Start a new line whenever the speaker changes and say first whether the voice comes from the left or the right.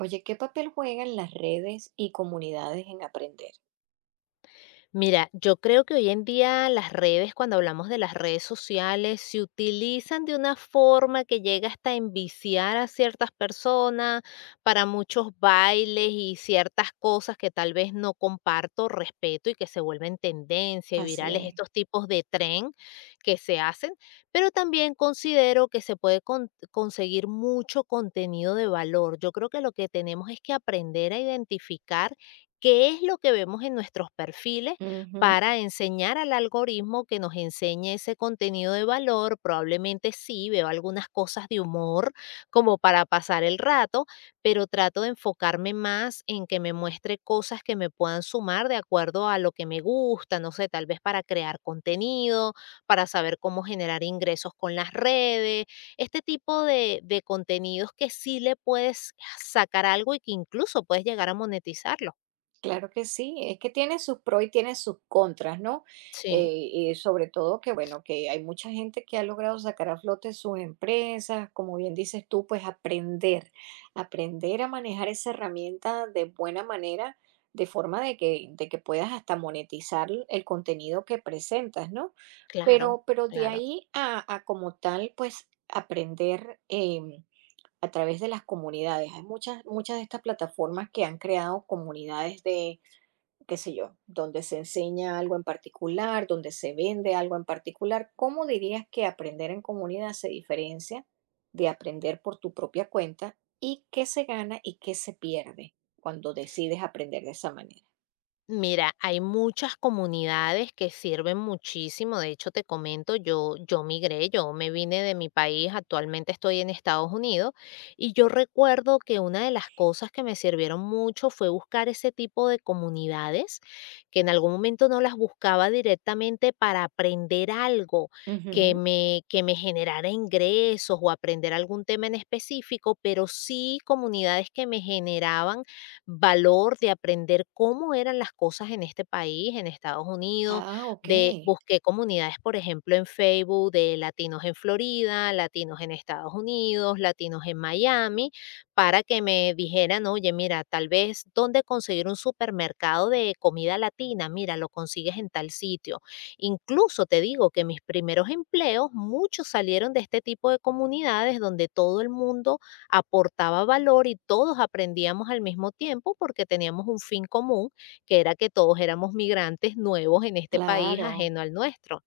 right: Oye, ¿qué papel juegan las redes y comunidades en aprender?
left: Mira, yo creo que hoy en día las redes, cuando hablamos de las redes sociales, se utilizan de una forma que llega hasta enviciar a ciertas personas para muchos bailes y ciertas cosas que tal vez no comparto, respeto y que se vuelven tendencia y
right: Así
left: virales
right: es.
left: estos tipos de tren que se hacen, pero también considero que se puede conseguir mucho contenido de valor. Yo creo que lo que tenemos es que aprender a identificar qué es lo que vemos en nuestros perfiles
right: Ujú.
left: para enseñar al algoritmo que nos enseñe ese contenido de valor. Probablemente sí, veo algunas cosas de humor como para pasar el rato, pero trato de enfocarme más en que me muestre cosas que me puedan sumar de acuerdo a lo que me gusta, no sé, tal vez para crear contenido, para saber cómo generar ingresos con las redes, este tipo de contenidos que sí le puedes sacar algo y que incluso puedes llegar a monetizarlo.
right: Claro que sí, es que tiene sus pros y tiene sus contras, ¿no?
left: Sí,
right: Sobre todo que, bueno, que hay mucha gente que ha logrado sacar a flote sus empresas, como bien dices tú, pues aprender a manejar esa herramienta de buena manera, de forma de que puedas hasta monetizar el contenido que presentas, ¿no?
left: claro,
right: Pero de
left: claro.
right: ahí a como tal, pues aprender a través de las comunidades. Hay muchas de estas plataformas que han creado comunidades de qué sé yo, donde se enseña algo en particular, donde se vende algo en particular. ¿Cómo dirías que aprender en comunidad se diferencia de aprender por tu propia cuenta y qué se gana y qué se pierde cuando decides aprender de esa manera?
left: Mira, hay muchas comunidades que sirven muchísimo. De hecho, te comento, yo migré, yo me vine de mi país, actualmente estoy en Estados Unidos, y yo recuerdo que una de las cosas que me sirvieron mucho fue buscar ese tipo de comunidades, que en algún momento no las buscaba directamente para aprender algo que
right: Ujú.
left: me, que me generara ingresos o aprender algún tema en específico, pero sí comunidades que me generaban valor de aprender cómo eran las cosas en este país, en Estados Unidos,
right: Ah, ok,
left: de busqué comunidades, por ejemplo, en Facebook de latinos en Florida, latinos en Estados Unidos, latinos en Miami, para que me dijeran, oye, mira, tal vez dónde conseguir un supermercado de comida latina, mira, lo consigues en tal sitio. Incluso te digo que mis primeros empleos, muchos salieron de este tipo de comunidades donde todo el mundo aportaba valor y todos aprendíamos al mismo tiempo porque teníamos un fin común, que era que todos éramos migrantes nuevos en este país
right: claro.
left: ajeno al nuestro.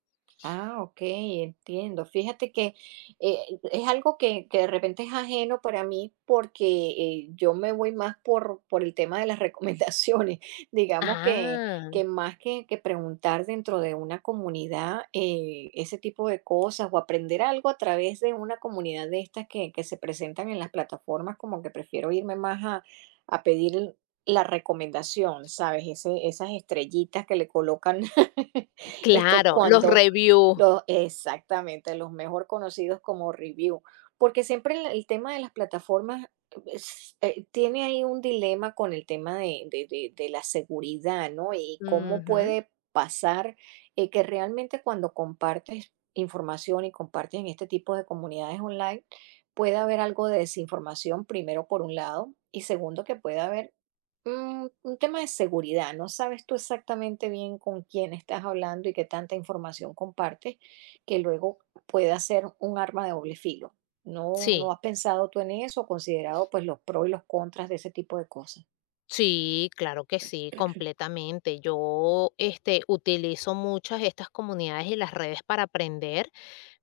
right: Ah, ok, entiendo. Fíjate que es algo que de repente es ajeno para mí porque yo me voy más por el tema de las recomendaciones. Digamos
left: Ah,
right: que más que preguntar dentro de una comunidad ese tipo de cosas o aprender algo a través de una comunidad de estas que se presentan en las plataformas, como que prefiero irme más a pedir la recomendación, ¿sabes? Esas estrellitas que le colocan este,
left: claro, los
right: cuando
left: reviews.
right: los exactamente, los mejor conocidos como review, porque siempre el tema de las plataformas es, tiene ahí un dilema con el tema de la seguridad, ¿no? Y cómo
left: Ujú,
right: puede pasar, que realmente cuando compartes información y compartes en este tipo de comunidades online, puede haber algo de desinformación, primero, por un lado, y segundo, que puede haber, un tema de seguridad. No sabes tú exactamente bien con quién estás hablando y qué tanta información compartes, que luego pueda ser un arma de doble filo. ¿No
left: sí,
right: has pensado tú en eso, considerado pues los pros y los contras de ese tipo de cosas?
left: sí, claro que sí, completamente. Yo, este, utilizo muchas estas comunidades y las redes para aprender.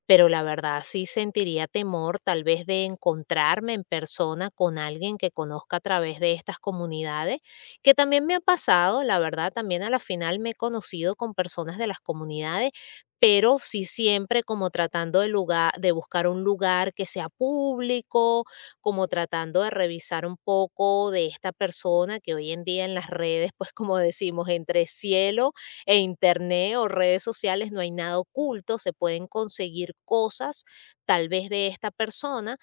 left: Pero la verdad sí sentiría temor tal vez de encontrarme en persona con alguien que conozca a través de estas comunidades, que también me ha pasado, la verdad, también a la final me he conocido con personas de las comunidades, pero sí siempre como tratando de lugar, de buscar un lugar que sea público, como tratando de revisar un poco de esta persona que hoy en día en las redes, pues como decimos, entre cielo e internet o redes sociales no hay nada oculto, se pueden conseguir cosas tal vez de esta persona,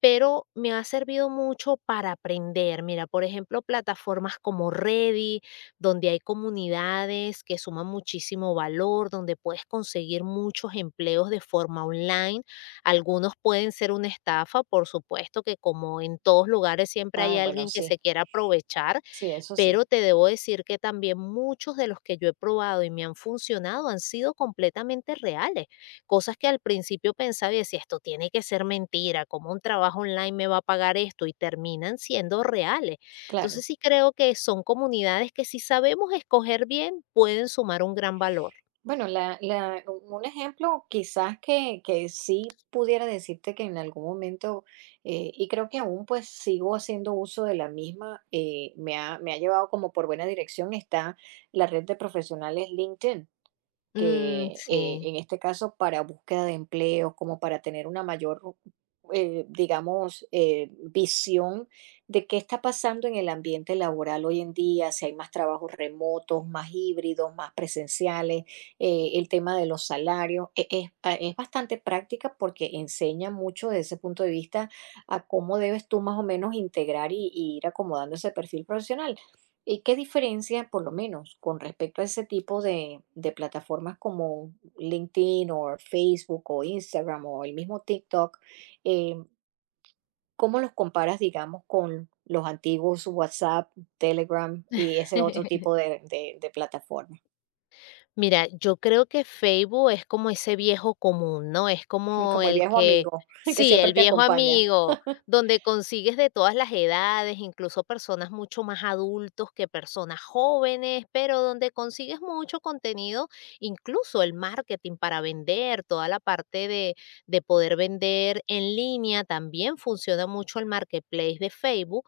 left: pero me ha servido mucho para aprender. Mira, por ejemplo, plataformas como Ready, donde hay comunidades que suman muchísimo valor, donde puedes conseguir muchos empleos de forma online. Algunos pueden ser una estafa, por supuesto que como en todos lugares siempre hay
right: Ah, bueno,
left: alguien que se
right: sí,
left: quiera aprovechar,
right: sí, eso sí,
left: pero te debo decir que también muchos de los que yo he probado y me han funcionado han sido completamente reales. Cosas que al principio pensaba y decía, esto tiene que ser mentira, ¿cómo un trabajo online me va a pagar esto? Y terminan siendo reales. Entonces
right: claro.
left: sí creo que son comunidades que si sabemos escoger bien pueden sumar un gran valor.
right: Bueno, la un ejemplo quizás que sí pudiera decirte que en algún momento, y creo que aún, pues, sigo haciendo uso de la misma, me ha llevado como por buena dirección, está la red de profesionales LinkedIn
left: Mm,
right: que
left: sí.
right: en este caso para búsqueda de empleo, como para tener una mayor, digamos, visión de qué está pasando en el ambiente laboral hoy en día, si hay más trabajos remotos, más híbridos, más presenciales, el tema de los salarios. Es bastante práctica porque enseña mucho desde ese punto de vista a cómo debes tú más o menos integrar y ir acomodando ese perfil profesional. ¿Y qué diferencia, por lo menos, con respecto a ese tipo de plataformas como LinkedIn o Facebook o Instagram o el mismo TikTok? eh, ¿Cómo los comparas, digamos, con los antiguos WhatsApp, Telegram y ese otro tipo de plataforma?
left: Mira, yo creo que Facebook es como ese viejo común, ¿no? Es como
right: Como el
left: el
right: viejo
left: que,
right: amigo que
left: sí, el
right: siempre te
left: viejo
right: acompaña.
left: amigo, donde consigues de todas las edades, incluso personas mucho más adultos que personas jóvenes, pero donde consigues mucho contenido, incluso el marketing para vender, toda la parte de poder vender en línea, también funciona mucho el marketplace de Facebook,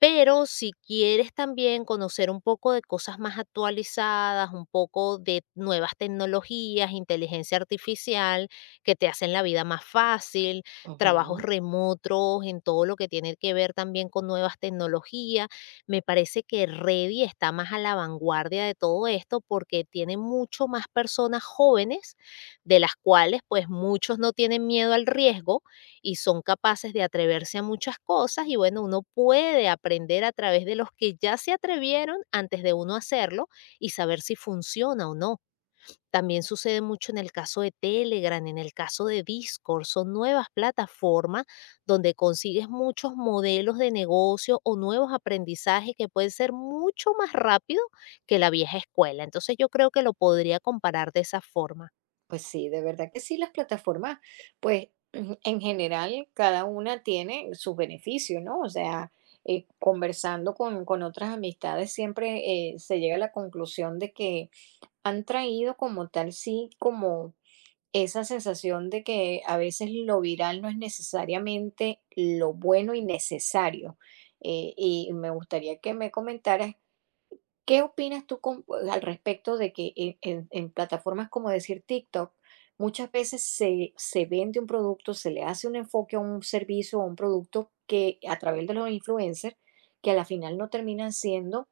left: pero si quieres también conocer un poco de cosas más actualizadas, un poco de nuevas tecnologías, inteligencia artificial, que te hacen la vida más fácil, trabajos
right: Ujú.
left: remotos, en todo lo que tiene que ver también con nuevas tecnologías, me parece que Ready está más a la vanguardia de todo esto porque tiene mucho más personas jóvenes, de las cuales pues muchos no tienen miedo al riesgo y son capaces de atreverse a muchas cosas y bueno, uno puede aprender a través de los que ya se atrevieron antes de uno hacerlo y saber si funciona o no. También sucede mucho en el caso de Telegram, en el caso de Discord, son nuevas plataformas donde consigues muchos modelos de negocio o nuevos aprendizajes que pueden ser mucho más rápido que la vieja escuela. Entonces yo creo que lo podría comparar de esa forma.
right: Pues sí, de verdad que sí, las plataformas, pues en general cada una tiene sus beneficios, ¿no? O sea, conversando con otras amistades siempre se llega a la conclusión de que han traído como tal, sí, como esa sensación de que a veces lo viral no es necesariamente lo bueno y necesario. Y me gustaría que me comentaras, ¿qué opinas tú pues, al respecto de que en plataformas como decir TikTok, muchas veces se vende un producto, se le hace un enfoque a un servicio o un producto que a través de los influencers, que a la final no terminan siendo,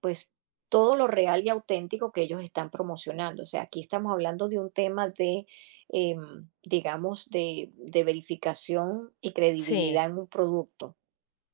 right: pues, todo lo real y auténtico que ellos están promocionando? O sea, aquí estamos hablando de un tema digamos, de verificación y
left: Sí.
right: credibilidad en un producto.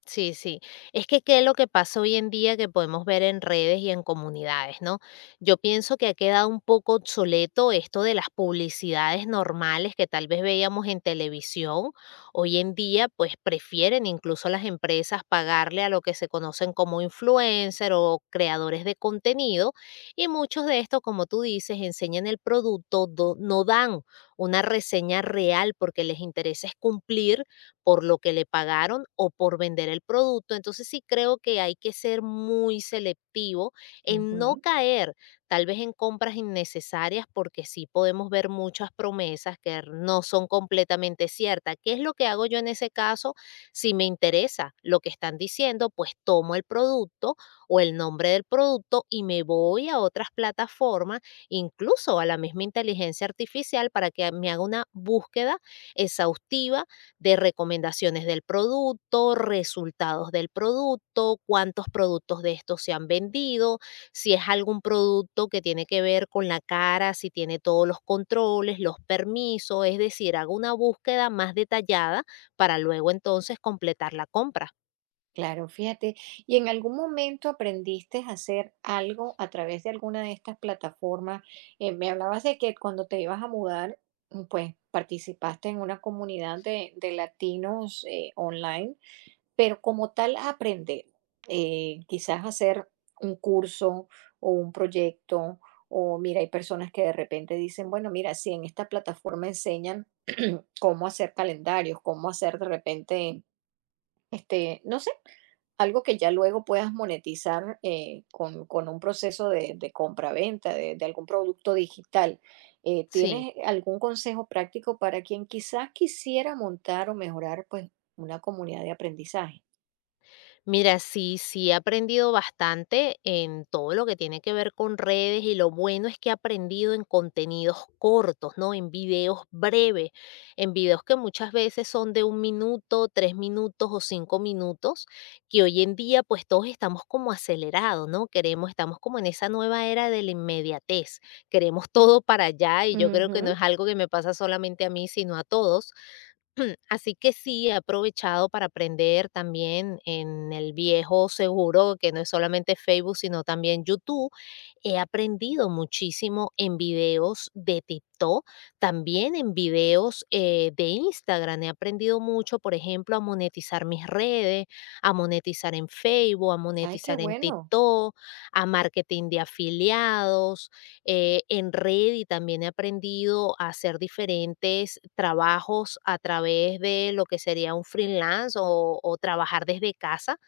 left: Sí, sí. Es que qué es lo que pasa hoy en día que podemos ver en redes y en comunidades, ¿no? Yo pienso que ha quedado un poco obsoleto esto de las publicidades normales que tal vez veíamos en televisión. Hoy en día, pues prefieren incluso las empresas pagarle a lo que se conocen como influencer o creadores de contenido y muchos de estos, como tú dices, enseñan el producto, no dan una reseña real porque les interesa es cumplir por lo que le pagaron o por vender el producto. Entonces sí creo que hay que ser muy selectivo en no caer tal vez en compras innecesarias porque sí podemos ver muchas promesas que no son completamente ciertas. ¿Qué es lo que hago yo en ese caso? Si me interesa lo que están diciendo, pues tomo el producto o el nombre del producto y me voy a otras plataformas, incluso a la misma inteligencia artificial, para que me haga una búsqueda exhaustiva de recomendaciones del producto, resultados del producto, cuántos productos de estos se han vendido, si es algún producto que tiene que ver con la cara, si tiene todos los controles, los permisos, es decir, hago una búsqueda más detallada para luego entonces completar la compra.
right: Claro, fíjate. ¿Y en algún momento aprendiste a hacer algo a través de alguna de estas plataformas? Me hablabas de que cuando te ibas a mudar, pues participaste en una comunidad de latinos online, pero como tal aprender, quizás hacer un curso o un proyecto, o mira, hay personas que de repente dicen, bueno, mira, si en esta plataforma enseñan cómo hacer calendarios, cómo hacer de repente, este, no sé, algo que ya luego puedas monetizar con un proceso de compra-venta de algún producto digital.
left: Sí.
right: ¿Tienes algún consejo práctico para quien quizás quisiera montar o mejorar, pues, una comunidad de aprendizaje?
left: Mira, sí, sí he aprendido bastante en todo lo que tiene que ver con redes y lo bueno es que he aprendido en contenidos cortos, ¿no? En videos breves, en videos que muchas veces son de 1 minuto, 3 minutos o 5 minutos, que hoy en día pues todos estamos como acelerados, ¿no? Queremos, estamos como en esa nueva era de la inmediatez, queremos todo para allá y yo creo que no
right: Ujú.
left: es algo que me pasa solamente a mí, sino a todos. Así que sí, he aprovechado para aprender también en el viejo seguro, que no es solamente Facebook, sino también YouTube. He aprendido muchísimo en videos de TikTok, también en videos de Instagram. He aprendido mucho, por ejemplo, a monetizar mis redes, a monetizar en Facebook, a
right: Ay,
left: monetizar en TikTok, a marketing de afiliados, en red y también he aprendido a hacer diferentes trabajos a través de lo que sería un freelance o trabajar desde casa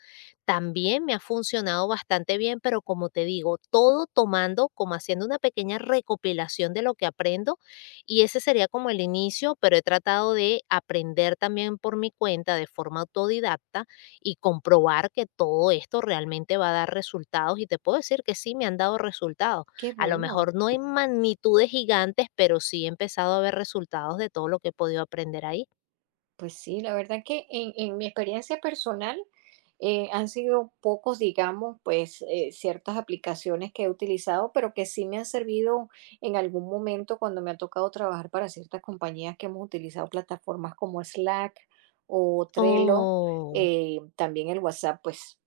left: también me ha funcionado bastante bien, pero como te digo, todo tomando, como haciendo una pequeña recopilación de lo que aprendo y ese sería como el inicio, pero he tratado de aprender también por mi cuenta de forma autodidacta y comprobar que todo esto realmente va a dar resultados y te puedo decir que sí me han dado resultados.
right: qué
left: A lo
right: bueno.
left: mejor no en magnitudes gigantes, pero sí he empezado a ver resultados de todo lo que he podido aprender ahí.
right: Pues sí, la verdad que en mi experiencia personal han sido pocos, digamos, pues ciertas aplicaciones que he utilizado, pero que sí me han servido en algún momento cuando me ha tocado trabajar para ciertas compañías que hemos utilizado plataformas como Slack o Trello,
left: Oh,
right: también el WhatsApp, pues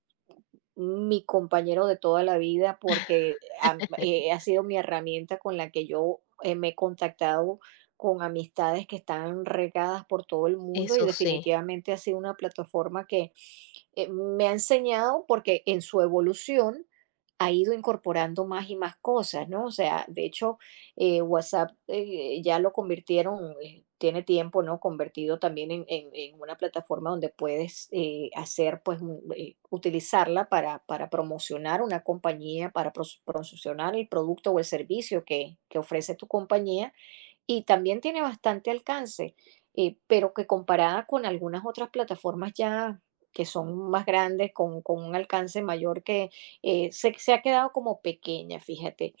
right: mi compañero de toda la vida porque ha sido mi herramienta con la que yo me he contactado con amistades que están regadas por todo el mundo y
left: eso sí.
right: definitivamente ha sido una plataforma que me ha enseñado porque en su evolución ha ido incorporando más y más cosas, ¿no? O sea, de hecho, WhatsApp ya lo convirtieron, tiene tiempo, ¿no? Convertido también en una plataforma donde puedes hacer, pues, utilizarla para promocionar una compañía, para promocionar el producto o el servicio que ofrece tu compañía, y también tiene bastante alcance, pero que comparada con algunas otras plataformas ya que son más grandes, con un alcance mayor que se ha quedado como pequeña, fíjate.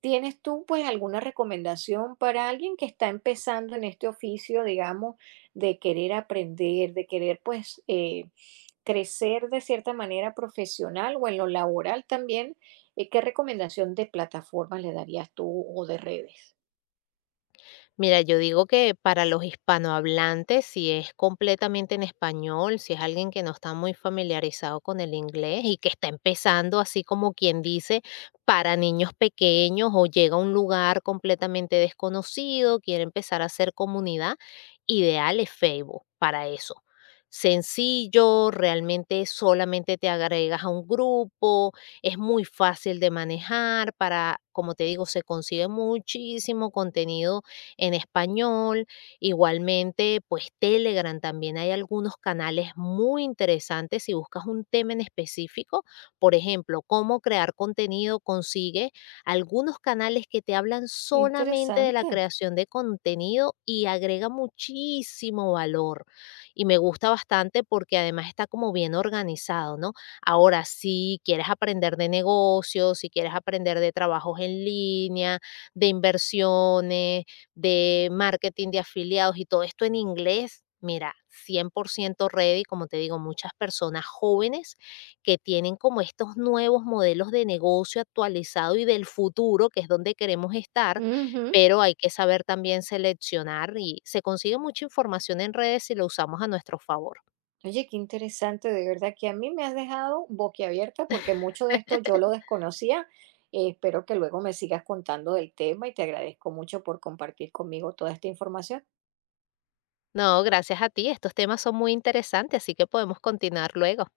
right: ¿Tienes tú, pues, alguna recomendación para alguien que está empezando en este oficio, digamos, de querer aprender, de querer pues crecer de cierta manera profesional o en lo laboral también? ¿Qué recomendación de plataformas le darías tú o de redes?
left: Mira, yo digo que para los hispanohablantes, si es completamente en español, si es alguien que no está muy familiarizado con el inglés y que está empezando así como quien dice, para niños pequeños o llega a un lugar completamente desconocido, quiere empezar a hacer comunidad, ideal es Facebook para eso. Sencillo, realmente solamente te agregas a un grupo, es muy fácil de manejar para, como te digo, se consigue muchísimo contenido en español. Igualmente, pues Telegram también hay algunos canales muy interesantes si buscas un tema en específico. Por ejemplo, cómo crear contenido, consigue algunos canales que te hablan
right: Qué
left: solamente de la
right: interesante.
left: creación de contenido y agrega muchísimo valor. Y me gusta bastante porque además está como bien organizado, ¿no? Ahora, si quieres aprender de negocios, si quieres aprender de trabajos en línea, de inversiones, de marketing de afiliados y todo esto en inglés. Mira, 100% ready, como te digo, muchas personas jóvenes que tienen como estos nuevos modelos de negocio actualizado y del futuro, que es donde queremos estar,
right: Ujú.
left: pero hay que saber también seleccionar y se consigue mucha información en redes si lo usamos a nuestro favor.
right: Oye, qué interesante, de verdad que a mí me has dejado boquiabierta porque mucho de esto yo lo desconocía. Espero que luego me sigas contando del tema y te agradezco mucho por compartir conmigo toda esta información.
left: No, gracias a ti, estos temas son muy interesantes, así que podemos continuar luego.